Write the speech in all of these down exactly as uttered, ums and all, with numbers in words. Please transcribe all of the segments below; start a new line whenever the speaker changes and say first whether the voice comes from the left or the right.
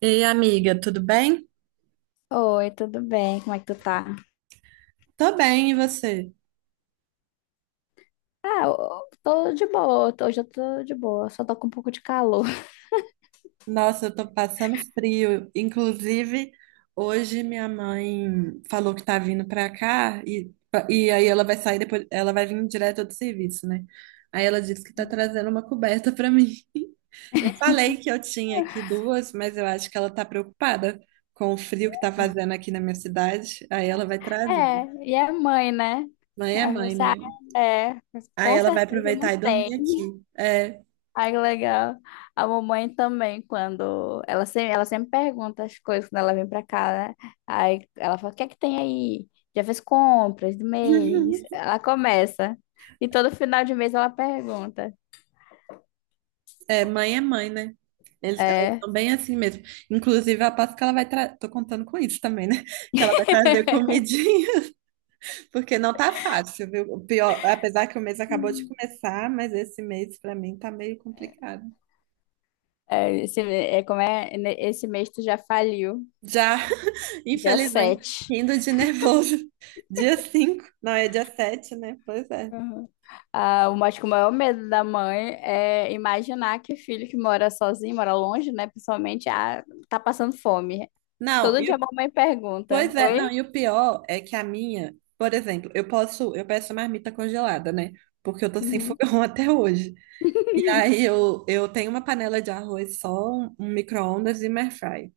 right: Ei, amiga, tudo bem?
left: Oi, tudo bem? Como é que tu tá?
right: Tô bem, e você?
left: Ah, eu tô de boa. Tô- Hoje eu tô de boa, só tô com um pouco de calor.
right: Nossa, eu tô passando frio. Inclusive, hoje minha mãe falou que tá vindo pra cá e, e aí ela vai sair depois, ela vai vir direto do serviço, né? Aí ela disse que tá trazendo uma coberta pra mim. Eu falei que eu tinha aqui duas, mas eu acho que ela tá preocupada com o frio que tá fazendo aqui na minha cidade. Aí ela vai trazer.
left: É, e é mãe, né?
right: Mãe é
left: É,
right: mãe,
left: você, ah,
right: né?
left: é, mas
right: Aí
left: com
right: ela vai
left: certeza não
right: aproveitar e
left: tem.
right: dormir aqui. É.
left: Ai, que legal. A mamãe também, quando ela sempre, ela sempre pergunta as coisas quando ela vem pra cá, né? Aí ela fala: o que é que tem aí? Já fez compras do mês? Ela começa. E todo final de mês ela pergunta.
right: É, mãe é mãe, né? Eles, elas
left: É.
right: são bem assim mesmo. Inclusive, eu aposto que ela vai trazer. Tô contando com isso também, né? Que ela vai trazer comidinha, porque não tá fácil, viu? O pior, apesar que o mês acabou de começar, mas esse mês pra mim tá meio complicado.
left: É, Esse, é, como é, né, esse mês tu já faliu,
right: Já,
left: dia
right: infelizmente,
left: sete.
right: indo de nervoso. Dia cinco? Não é dia sete, né? Pois é.
left: Uhum. Ah, o- acho que o maior medo da mãe é imaginar que o filho que mora sozinho, mora longe, né, principalmente, ah, tá passando fome.
right: Não,
left: Todo
right: e
left: dia a
right: o-
left: mamãe pergunta,
right: Pois é, não,
left: oi?
right: e o pior é que a minha, por exemplo, eu posso, eu peço marmita congelada, né? Porque eu tô sem
left: Uhum.
right: fogão até hoje. E aí eu, eu tenho uma panela de arroz só, um, um micro-ondas e uma airfry.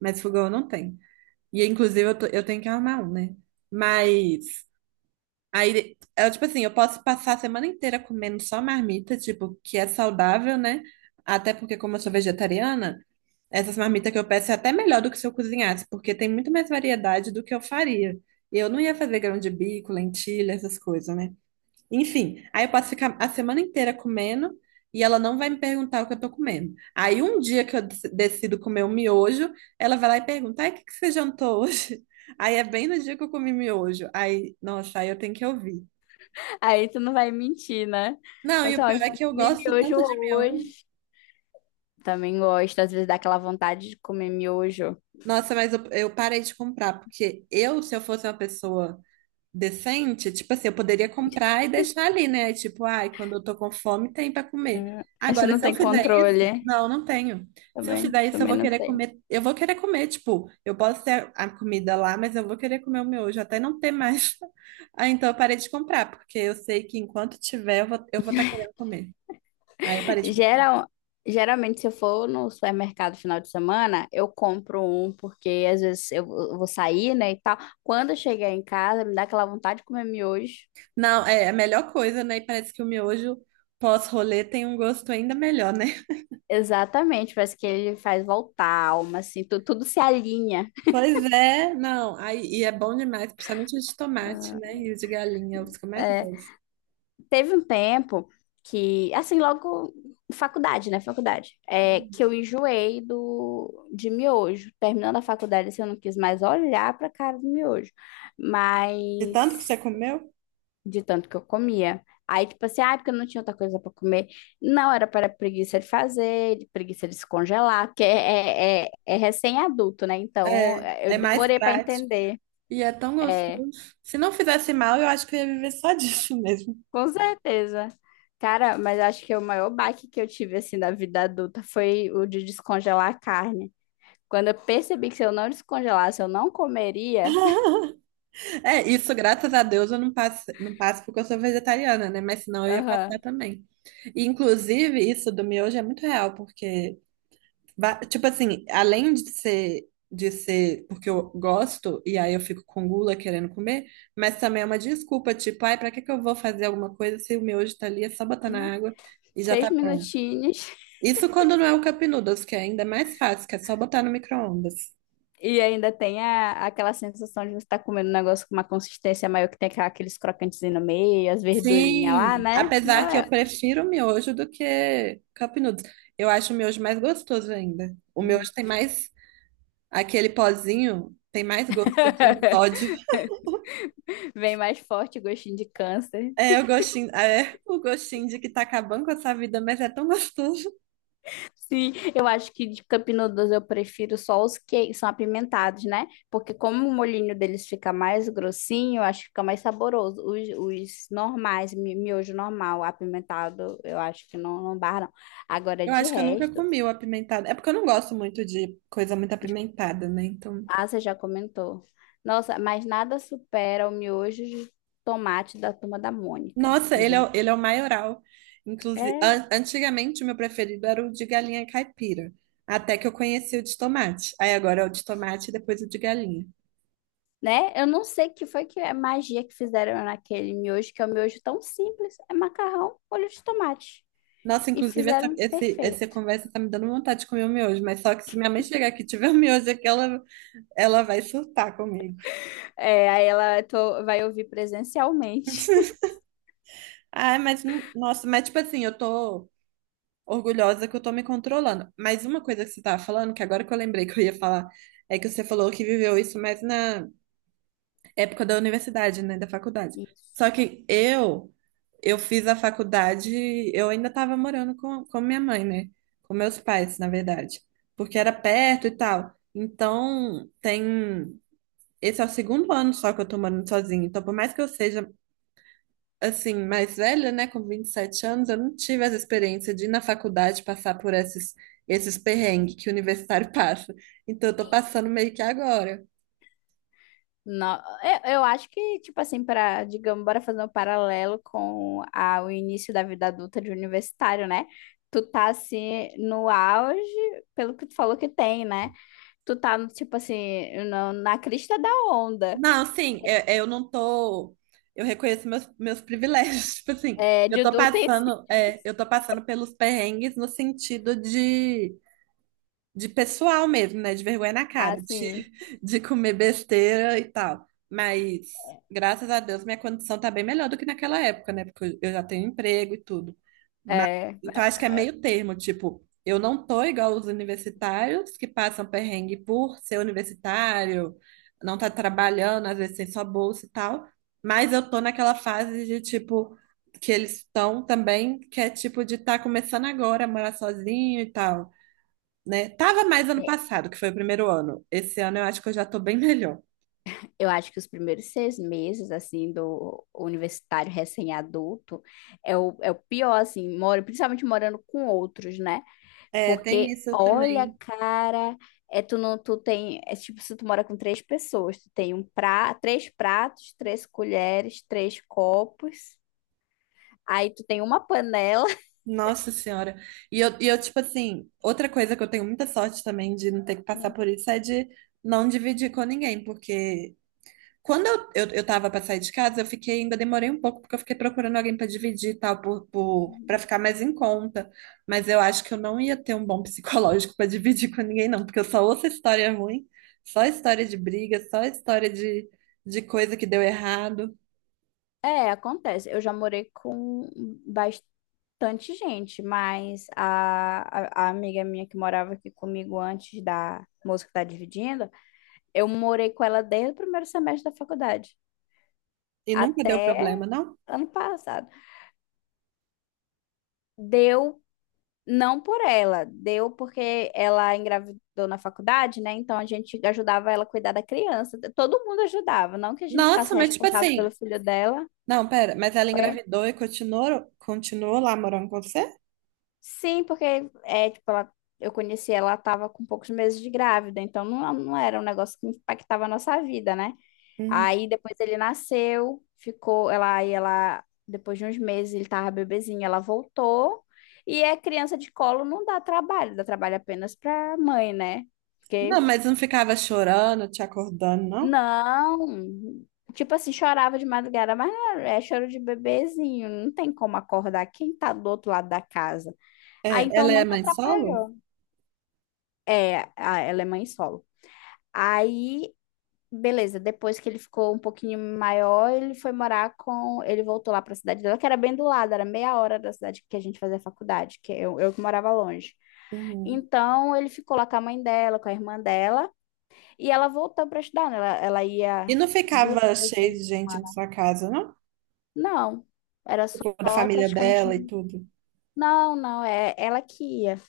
right: Mas fogão eu não tenho. E inclusive eu, tô- eu tenho que arrumar um, né? Mas aí, eu, tipo assim, eu posso passar a semana inteira comendo só marmita, tipo, que é saudável, né? Até porque como eu sou vegetariana, essas marmitas que eu peço é até melhor do que se eu cozinhasse, porque tem muito mais variedade do que eu faria. E eu não ia fazer grão de bico, lentilha, essas coisas, né? Enfim, aí eu posso ficar a semana inteira comendo e ela não vai me perguntar o que eu tô comendo. Aí um dia que eu dec- decido comer um miojo, ela vai lá e pergunta: ai, o que que você jantou hoje? Aí é bem no dia que eu comi miojo. Aí, nossa, aí eu tenho que ouvir.
left: Aí tu não vai mentir, né?
right: Não,
left: Fala
right: e
left: assim,
right: o
left: ó, eu
right: pior é
left: fui
right: que eu
left: comer
right: gosto
left: miojo
right: tanto de miojo.
left: hoje. Também gosto, às vezes dá aquela vontade de comer miojo.
right: Nossa, mas eu, eu parei de comprar, porque eu, se eu fosse uma pessoa decente, tipo assim, eu poderia comprar e deixar ali, né? Tipo, ai, quando eu tô com fome, tem pra comer.
left: Uhum. Isso
right: Agora,
left: não
right: se eu
left: tem
right: fizer isso,
left: controle.
right: não, não tenho. Se eu
left: Também,
right: fizer isso, eu
left: também
right: vou
left: não
right: querer
left: tem.
right: comer, eu vou querer comer, tipo, eu posso ter a comida lá, mas eu vou querer comer o miojo até não ter mais. Ah, então eu parei de comprar, porque eu sei que enquanto tiver, eu vou, eu vou estar querendo comer. Aí eu parei de comprar.
left: Geral, geralmente, se eu for no supermercado final de semana, eu compro um, porque às vezes eu vou eu vou sair, né, e tal. Quando eu chegar em casa, me dá aquela vontade de comer miojo.
right: Não, é é a melhor coisa, né? E parece que o miojo pós-rolê tem um gosto ainda melhor, né?
left: Exatamente, parece que ele faz voltar a alma, assim, tu- tudo se alinha.
right: Pois é, não. Aí, e é bom demais, principalmente os de tomate, né? E os de galinha, os que eu mais
left: É,
right: gosto.
left: teve um tempo que, assim, logo faculdade, né, faculdade, é, que eu enjoei do, de miojo. Terminando a faculdade, assim, eu não quis mais olhar pra cara do miojo.
right: De
left: Mas
right: tanto que você comeu,
left: de tanto que eu comia. Aí, tipo assim, ah, porque eu não tinha outra coisa para comer. Não, era para preguiça de fazer, de preguiça de se congelar, porque é, é, é é recém-adulto, né? Então,
right: é,
left: é, eu
right: é mais
left: demorei para
right: prático.
left: entender.
right: E é tão
left: É,
right: gostoso. Se não fizesse mal, eu acho que eu ia viver só disso mesmo.
left: com certeza. Cara, mas acho que o maior baque que eu tive, assim, da vida adulta foi o de descongelar a carne. Quando eu percebi que se eu não descongelasse, eu não comeria.
right: É, isso, graças a Deus, eu não passo, não passo porque eu sou vegetariana, né? Mas senão eu ia passar
left: Aham.
right: também. E, inclusive, isso do miojo é muito real, porque Va- tipo assim, além de ser, de ser porque eu gosto e aí eu fico com gula querendo comer, mas também é uma desculpa, tipo, ai, pra que que eu vou fazer alguma coisa se o miojo tá ali, é só botar
left: Né?
right: na água e já
left: Três
right: tá pronto.
left: minutinhos.
right: Isso quando não é o Cup Noodles, que é ainda mais fácil, que é só botar no micro-ondas.
left: E ainda tem a, aquela sensação de você estar comendo um negócio com uma consistência maior que tem aquela- aqueles crocantes no meio, as verdurinhas lá,
right: Sim,
left: né?
right: apesar
left: Não
right: que eu
left: é.
right: prefiro o miojo do que Cup Noodles. Eu acho o miojo mais gostoso ainda. O
left: Uhum.
right: miojo tem mais, aquele pozinho, tem mais gosto de sódio.
left: Vem mais forte o gostinho de câncer.
right: É o gostinho, é o gostinho de que tá acabando com essa vida, mas é tão gostoso.
left: Sim, eu acho que de Cup Noodles eu prefiro só os que são apimentados, né? Porque como o molhinho deles fica mais grossinho, eu acho que fica mais saboroso. Os, os normais, mi- miojo normal, apimentado, eu acho que não, não barra, não. Agora,
right: Eu
left: de
right: acho que eu nunca
left: resto.
right: comi o apimentado. É porque eu não gosto muito de coisa muito apimentada, né? Então,
left: Ah, você já comentou. Nossa, mas nada supera o miojo de tomate da Turma da Mônica.
right: nossa,
left: Aquele
right: ele é, o-
left: verde.
right: ele é o maioral. Inclusive,
left: É,
right: an- antigamente o meu preferido era o de galinha caipira, até que eu conheci o de tomate. Aí agora é o de tomate e depois o de galinha.
left: né? Eu não sei que foi que é magia que fizeram naquele miojo, que é um miojo tão simples. É macarrão, molho de tomate.
right: Nossa,
left: E
right: inclusive essa,
left: fizeram
right: esse, essa
left: perfeito.
right: conversa tá me dando vontade de comer o miojo, mas só que se minha mãe chegar aqui e tiver o miojo aqui, ela, ela vai surtar comigo.
left: É, aí ela tô- vai ouvir presencialmente.
right: Ah, mas não, nossa, mas tipo assim, eu tô orgulhosa que eu tô me controlando. Mas uma coisa que você tava falando, que agora que eu lembrei que eu ia falar, é que você falou que viveu isso mais na época da universidade, né, da faculdade.
left: Isso.
right: Só que eu eu fiz a faculdade, eu ainda tava morando com, com minha mãe, né? Com meus pais, na verdade, porque era perto e tal. Então, tem Esse é o segundo ano só que eu tô morando sozinha. Então, por mais que eu seja assim, mais velha, né, com vinte e sete anos, eu não tive essa experiência de ir na faculdade passar por esses, esses perrengues que o universitário passa. Então, eu tô passando meio que agora.
left: Não, eu, eu acho que, tipo assim, para, digamos, bora fazer um paralelo com a, o início da vida adulta de universitário, né? Tu tá, assim, no auge, pelo que tu falou que tem, né? Tu tá, tipo assim, no- na crista da onda,
right: Não, sim, eu, eu não tô. Eu reconheço meus, meus privilégios. Tipo assim,
left: é,
right: eu
left: de
right: tô passando, é,
left: utensílios,
right: eu tô passando pelos perrengues no sentido de de pessoal mesmo, né? De vergonha na cara,
left: assim,
right: de, de comer besteira e tal. Mas, graças a Deus, minha condição tá bem melhor do que naquela época, né? Porque eu já tenho emprego e tudo. Mas,
left: é,
right: então, acho que é meio termo, tipo, eu não tô igual os universitários que passam perrengue por ser universitário, não tá trabalhando, às vezes tem só bolsa e tal. Mas eu tô naquela fase de, tipo, que eles estão também, que é tipo de estar começando agora a morar sozinho e tal né? Tava mais ano
left: é,
right: passado, que foi o primeiro ano. Esse ano eu acho que eu já tô bem melhor.
left: eu acho que os primeiros seis meses, assim, do universitário recém-adulto é o, é o pior, assim, mora, principalmente morando com outros, né?
right: É, tem
left: Porque,
right: isso
left: olha,
right: também.
left: cara, é tu não, tu tem, é tipo se tu mora com três pessoas, tu tem um pra, três pratos, três colheres, três copos, aí tu tem uma panela.
right: Nossa Senhora. E eu, e eu, tipo assim, outra coisa que eu tenho muita sorte também de não ter que passar por isso é de não dividir com ninguém, porque quando eu, eu, eu tava para sair de casa, eu fiquei, ainda demorei um pouco, porque eu fiquei procurando alguém para dividir e tal, por, por, para ficar mais em conta. Mas eu acho que eu não ia ter um bom psicológico para dividir com ninguém, não, porque eu só ouço história ruim, só história de briga, só história de, de coisa que deu errado.
left: É, acontece. Eu já morei com bastante gente, mas a, a, a amiga minha que morava aqui comigo antes da moça que tá dividindo, eu morei com ela desde o primeiro semestre da faculdade
right: E nunca deu
left: até
right: problema, não?
left: ano passado. Deu Não por ela, deu porque ela engravidou na faculdade, né? Então a gente ajudava ela a cuidar da criança. Todo mundo ajudava, não que a gente ficasse
right: Nossa, mas tipo
left: responsável pelo
right: assim,
left: filho dela.
right: não, pera, mas ela engravidou e continuou, continuou lá morando com você?
left: Sim, porque é, tipo, ela, eu conheci ela, estava com poucos meses de grávida, então não, não era um negócio que impactava a nossa vida, né?
right: Uhum.
left: Aí depois ele nasceu, ficou, ela, aí ela, depois de uns meses ele tava bebezinho, ela voltou, e é criança de colo não dá trabalho, dá trabalho apenas pra mãe, né?
right: Não,
left: Porque,
right: mas não ficava chorando, te acordando, não?
left: não, tipo assim, chorava de madrugada, mas não, é é choro de bebezinho, não tem como acordar quem tá do outro lado da casa.
right: É,
left: Aí então
right: ela é
left: nunca
right: mãe solo?
left: atrapalhou. É, a- ela é mãe solo. Aí, beleza, depois que ele ficou um pouquinho maior, ele foi morar com. Ele voltou lá pra cidade dela, que era bem do lado, era meia hora da cidade que a gente fazia faculdade, que eu, eu que morava longe.
right: Uhum.
left: Então, ele ficou lá com a mãe dela, com a irmã dela, e ela voltou pra estudar, né? Ela, ela ia
right: E não
left: duas,
right: ficava
left: três
right: cheio
left: vezes.
right: de gente na sua casa, não?
left: Não, era só
right: Tipo, da família
left: praticamente.
right: dela e
left: um,
right: tudo.
left: Não, não, é ela que ia.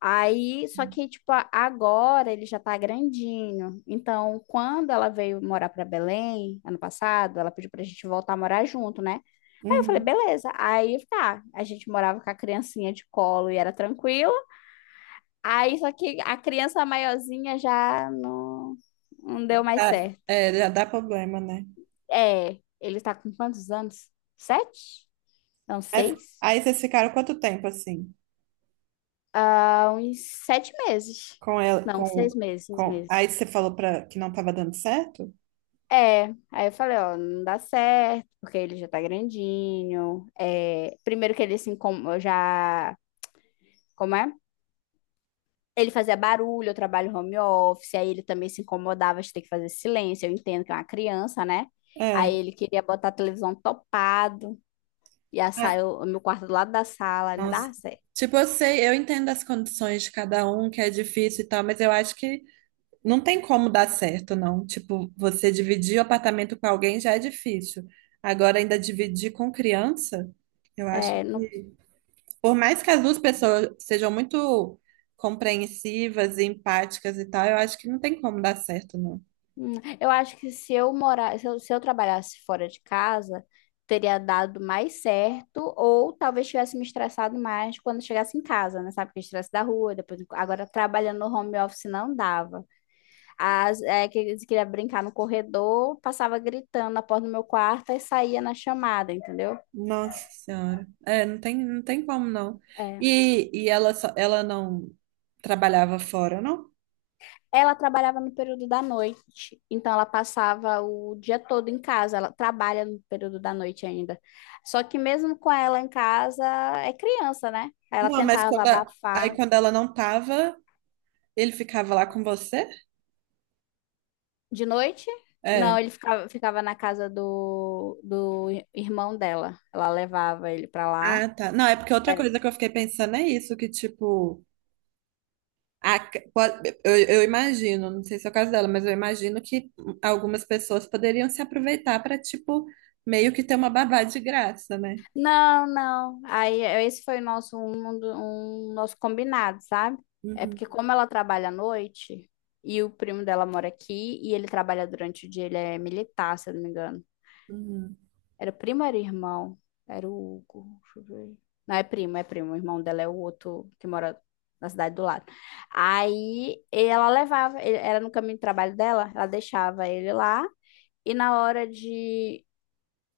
left: Aí, só que, tipo, a- agora ele já tá grandinho. Então, quando ela veio morar pra Belém, ano passado, ela pediu pra gente voltar a morar junto, né? Aí eu falei,
right: Uhum.
left: beleza. Aí, tá, a gente morava com a criancinha de colo e era tranquilo. Aí, só que a criança maiorzinha já não, não deu mais
right: Tá,
left: certo.
right: é, já dá problema, né?
left: É, ele tá com quantos anos? Sete? Não,
right: Mas
left: seis?
right: aí vocês ficaram quanto tempo assim?
left: Ah, uns sete meses.
right: Com ela,
left: Não,
right: com,
left: seis meses, seis
right: com... Aí
left: meses.
right: você falou para que não estava dando certo?
left: É, aí eu falei, ó, não dá certo, porque ele já tá grandinho. É, primeiro que ele se incomodava, já, como é? Ele fazia barulho, eu trabalho home office, aí ele também se incomodava de ter que fazer silêncio, eu entendo que é uma criança, né? Aí
right: É.
left: ele queria botar a televisão topado, e a
right: Ah,
left: sala, o meu quarto do lado da sala, não
right: nossa.
left: dá certo.
right: Tipo, eu sei, eu entendo as condições de cada um, que é difícil e tal, mas eu acho que não tem como dar certo, não. Tipo, você dividir o apartamento com alguém já é difícil. Agora, ainda dividir com criança, eu acho
left: É, não.
right: que, por mais que as duas pessoas sejam muito compreensivas e empáticas e tal, eu acho que não tem como dar certo, não.
left: Hum, Eu acho que se eu morar, se eu, se eu trabalhasse fora de casa, teria dado mais certo, ou talvez tivesse me estressado mais quando chegasse em casa, né? Sabe que estresse da rua, depois agora trabalhando no home office não dava. As, é, que eles queria brincar no corredor, passava gritando na porta do meu quarto e saía na chamada, entendeu?
right: Nossa Senhora. É, não tem, não tem como, não. E, e ela, só, ela não trabalhava fora, não?
left: Ela trabalhava no período da noite, então ela passava o dia todo em casa. Ela trabalha no período da noite ainda. Só que mesmo com ela em casa, é criança, né? Aí ela
right: Não, mas
left: tentava
right: quando a- aí
left: abafar.
right: quando ela não tava, ele ficava lá com você?
left: De noite? Não,
right: É.
left: ele ficava, ficava na casa do, do irmão dela. Ela levava ele pra lá.
right: Ah, tá. Não, é porque outra
left: É,
right: coisa que eu fiquei pensando é isso, que tipo, a, pode- eu, eu imagino, não sei se é o caso dela, mas eu imagino que algumas pessoas poderiam se aproveitar para tipo, meio que ter uma babá de graça, né?
left: não, não. Aí eh, esse foi o nosso um, um do- um nosso combinado, sabe? É
right: Uhum,
left: porque como ela trabalha à noite e o primo dela mora aqui e ele trabalha durante o dia, ele é militar, se eu não me engano.
right: uhum.
left: Era primo, ou era irmão, era o Hugo, deixa eu ver. Não é primo, é primo. O irmão dela é o outro que mora na cidade do lado. Aí ela levava, ele- era no caminho de trabalho dela, ela deixava ele lá e na hora de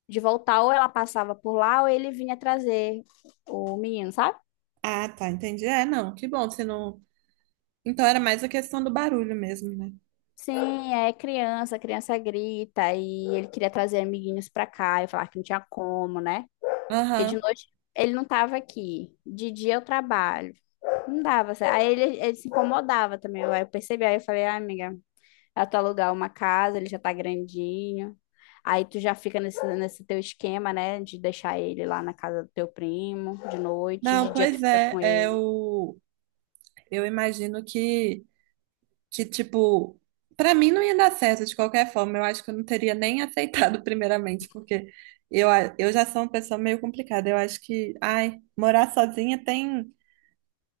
left: de voltar, ou ela passava por lá, ou ele vinha trazer o menino, sabe?
right: Ah, tá, entendi. É, não, que bom, se não. Então era mais a questão do barulho mesmo, né?
left: Sim, é criança, criança grita, e ele queria trazer amiguinhos pra cá, e falar que não tinha como, né? Porque de
right: Aham.
left: noite ele não tava aqui, de dia eu trabalho, não dava certo. Aí ele, ele se incomodava também, eu, aí eu percebi, aí eu falei, ah, amiga, é tu alugar uma casa, ele já tá grandinho, aí tu já fica nesse, nesse teu esquema, né, de deixar ele lá na casa do teu primo, de noite, de
right: Não,
left: dia tu
right: pois
left: fica
right: é,
left: com
right: é
left: ele.
right: o... eu imagino que. Que, tipo, pra mim não ia dar certo de qualquer forma. Eu acho que eu não teria nem aceitado primeiramente, porque eu, a- eu já sou uma pessoa meio complicada. Eu acho que, ai, morar sozinha tem,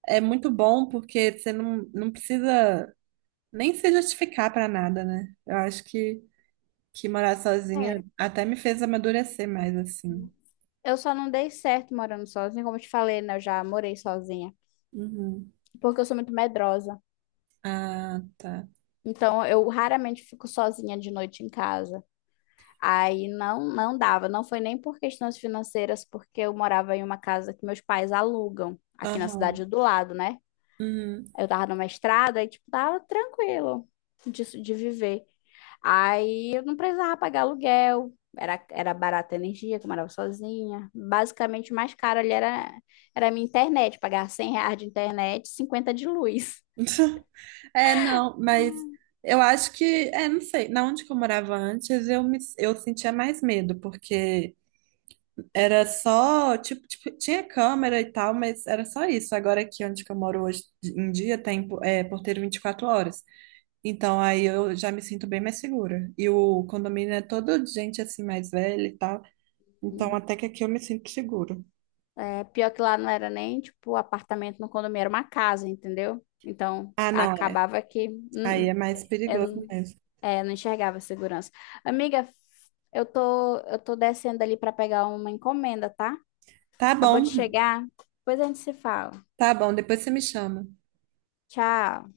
right: é muito bom, porque você não, não precisa nem se justificar pra nada, né? Eu acho que, que morar sozinha até me fez amadurecer mais, assim.
left: É. Eu só não dei certo morando sozinha, como eu te falei, né? Eu já morei sozinha,
right: Uhum.
left: porque eu sou muito medrosa.
right: Ah, tá.
left: Então, eu raramente fico sozinha de noite em casa. Aí não, não dava, não foi nem por questões financeiras, porque eu morava em uma casa que meus pais alugam, aqui na
right: Aham.
left: cidade do lado, né?
right: Uhum.
left: Eu tava numa estrada e, tipo, tava tranquilo disso de viver. Aí eu não precisava pagar aluguel, era, era barata a energia, que eu morava sozinha. Basicamente, o mais caro ali era, era a minha internet, pagar cem reais de internet, cinquenta de luz.
right: É, não, mas eu acho que, é, não sei, na onde que eu morava antes, eu me, eu sentia mais medo, porque era só, tipo, tipo, tinha câmera e tal, mas era só isso. Agora aqui onde que eu moro hoje em dia tem é, porteiro vinte e quatro horas. Então aí eu já me sinto bem mais segura. E o condomínio é todo de gente assim mais velha e tal. Então
left: Hum.
right: até que aqui eu me sinto seguro.
left: É, pior que lá não era nem, tipo, apartamento no condomínio, era uma casa, entendeu? Então,
right: Ah, não, é.
left: acabava que hum,
right: Aí
left: hum,
right: é mais
left: eu
right: perigoso
left: não-
right: mesmo.
left: é, não enxergava segurança. Amiga, eu tô, eu tô descendo ali para pegar uma encomenda, tá?
right: Tá
left: Acabou de
right: bom,
left: chegar, depois a gente se fala.
right: tá bom, depois você me chama.
left: Tchau.